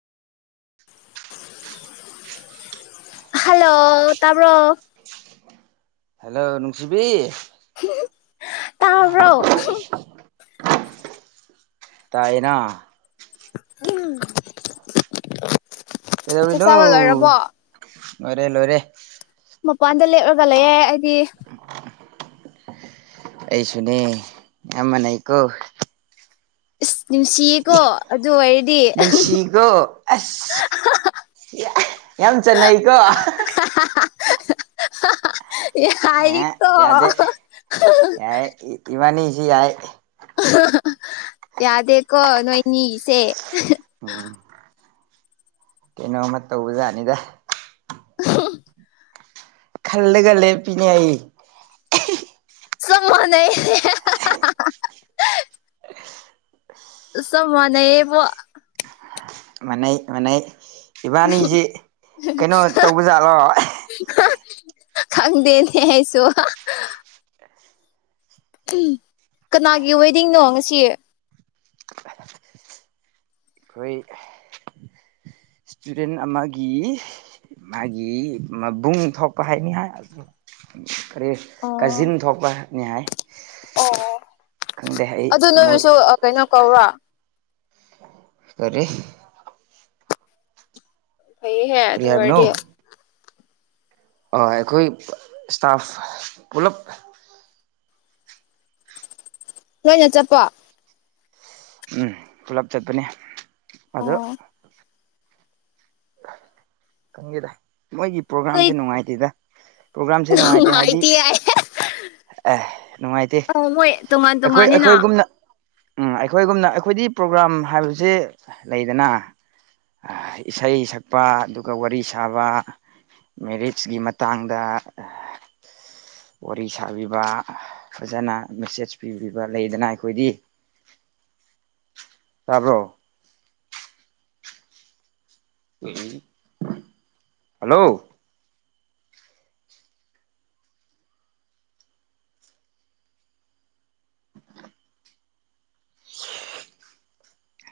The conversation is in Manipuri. [inaudible] ꯍꯜꯂꯣ ꯇꯕ꯭ꯔꯣ ꯍꯜꯂꯣ ꯅꯨꯡꯁꯤꯕꯤ ꯍꯨꯝ ꯍꯨꯝ ꯍꯥ ꯇꯥꯕꯔꯣ ꯍꯥ ꯇꯥꯏꯌꯦꯅ ꯎꯝ ꯀꯩꯗꯧꯔꯤꯅꯦ ꯂꯣꯏꯔꯦ ꯂꯣꯏꯔꯦ ꯃꯄꯥꯟꯗ ꯂꯦꯞꯂꯒ ꯂꯩꯌꯦ ꯑꯩꯗꯤ ꯑꯩꯁꯨꯅꯦ ꯅꯥꯌꯝꯕ ꯂꯩꯀꯣ ꯏꯁ ꯅꯨꯡꯁꯤꯌꯦꯀꯣ ꯑꯗꯨ ꯑꯣꯏꯔꯗꯤ ꯅꯨꯡꯁꯤꯀꯣ ꯑꯁ ꯌꯥꯝ ꯆꯟꯅꯩꯀꯣ [unintelligible] ꯑꯥ ꯌꯥꯏꯀꯣ ꯌꯥꯗꯦ ꯌꯥꯏ ꯏꯕꯥꯅꯤꯁꯤ ꯌꯥꯏ ꯌꯥꯗꯦꯀꯣ ꯅꯣꯏꯅꯤꯒꯤꯁꯦ ꯀꯩꯅꯣꯃ ꯇꯧꯕꯖꯥꯠꯅꯤꯗ [unintelligible] ꯈꯜꯂ ꯂꯦꯞꯄꯤꯅꯦ ꯑꯩ [unintelligible] ꯆꯞ ꯃꯥꯅꯩꯌꯦꯕꯣ ꯃꯅꯩ ꯃꯅꯩ ꯏꯕꯥꯅꯤꯁꯤ ꯀꯩꯅꯣ ꯇꯧꯕꯖꯥꯠꯂꯣ ꯈꯪꯗꯦꯅꯦ ꯑꯩꯁꯨ ꯀꯅꯥꯒꯤ ꯋꯦꯗꯤꯡꯅꯣ ꯉꯁꯤ [unintelligible] ꯏꯁꯇꯨꯗꯦꯟ ꯑꯃꯒꯤ ꯃꯥꯒꯤ ꯃꯥꯕꯨꯡ ꯊꯣꯛꯄ ꯍꯥꯏꯅꯤ ꯍꯥꯏ ꯀꯔꯤ ꯑꯣ ꯀꯥꯖꯤꯟ ꯊꯣꯛꯄꯅꯤ ꯍꯥꯏ ꯑꯣ ꯈꯪꯗꯦ ꯑꯩ ꯑꯗꯨ ꯃꯣꯏ ꯅꯣꯏꯁꯨ ꯀꯩꯅꯣ ꯀꯧꯔ [unintelligible] ꯐꯩꯍꯦ ꯀꯔꯤ ꯑꯗꯨ ꯑꯣꯏꯔꯗꯤ ꯑ ꯑꯈꯣꯏ ꯏꯁꯇꯥꯐ ꯄꯨꯂꯞ ꯅꯣꯏꯅ ꯆꯠꯄ ꯎꯝ ꯄꯨꯂꯞ ꯆꯠꯄꯅꯤ ꯑꯣ ꯈꯪꯒꯦꯗ ꯃꯣꯏꯒꯤ ꯈꯣꯏ ꯄ꯭ꯔꯣꯒꯥ꯭ꯔꯝꯁꯦ ꯅꯨꯡꯉꯥꯏꯇꯦꯗ ꯄ꯭ꯔꯣꯒ꯭ꯔꯥꯝꯁꯦ ꯍꯥꯏꯗꯤ ꯅꯨꯡꯉꯥꯏꯇꯦ ꯍꯥꯏ ꯑꯦ ꯅꯨꯡꯉꯥꯏꯇꯦ ꯑꯣ ꯃꯣꯏ ꯇꯣꯉꯥꯟ ꯑꯩꯈꯣꯏ ꯇꯣꯉꯅꯤꯅ ꯑꯩꯈꯣꯏꯒꯨꯝꯅ ꯎꯝ ꯑꯩꯈꯣꯏꯒꯨꯝꯅ ꯑꯩꯈꯣꯏꯗꯤ ꯄ꯭ꯔꯣꯒ꯭ꯔꯥꯝ ꯍꯥꯏꯕꯁꯦ ꯂꯩꯗꯅ ꯏꯁꯩ ꯁꯛꯄ ꯑꯗꯨꯒ ꯋꯥꯔꯤ ꯁꯥꯕ ꯃꯦꯔꯤꯠꯀꯤ ꯃꯇꯥꯡꯗ ꯋꯥꯔꯤ ꯁꯥꯕꯤꯕ ꯐꯖꯅ ꯃꯦꯁꯦꯖ ꯄꯤꯕꯤꯕ ꯂꯩꯗꯅ ꯑꯩꯈꯣꯏꯗꯤ ꯇꯥꯕꯔꯣ ꯍꯜꯂꯣ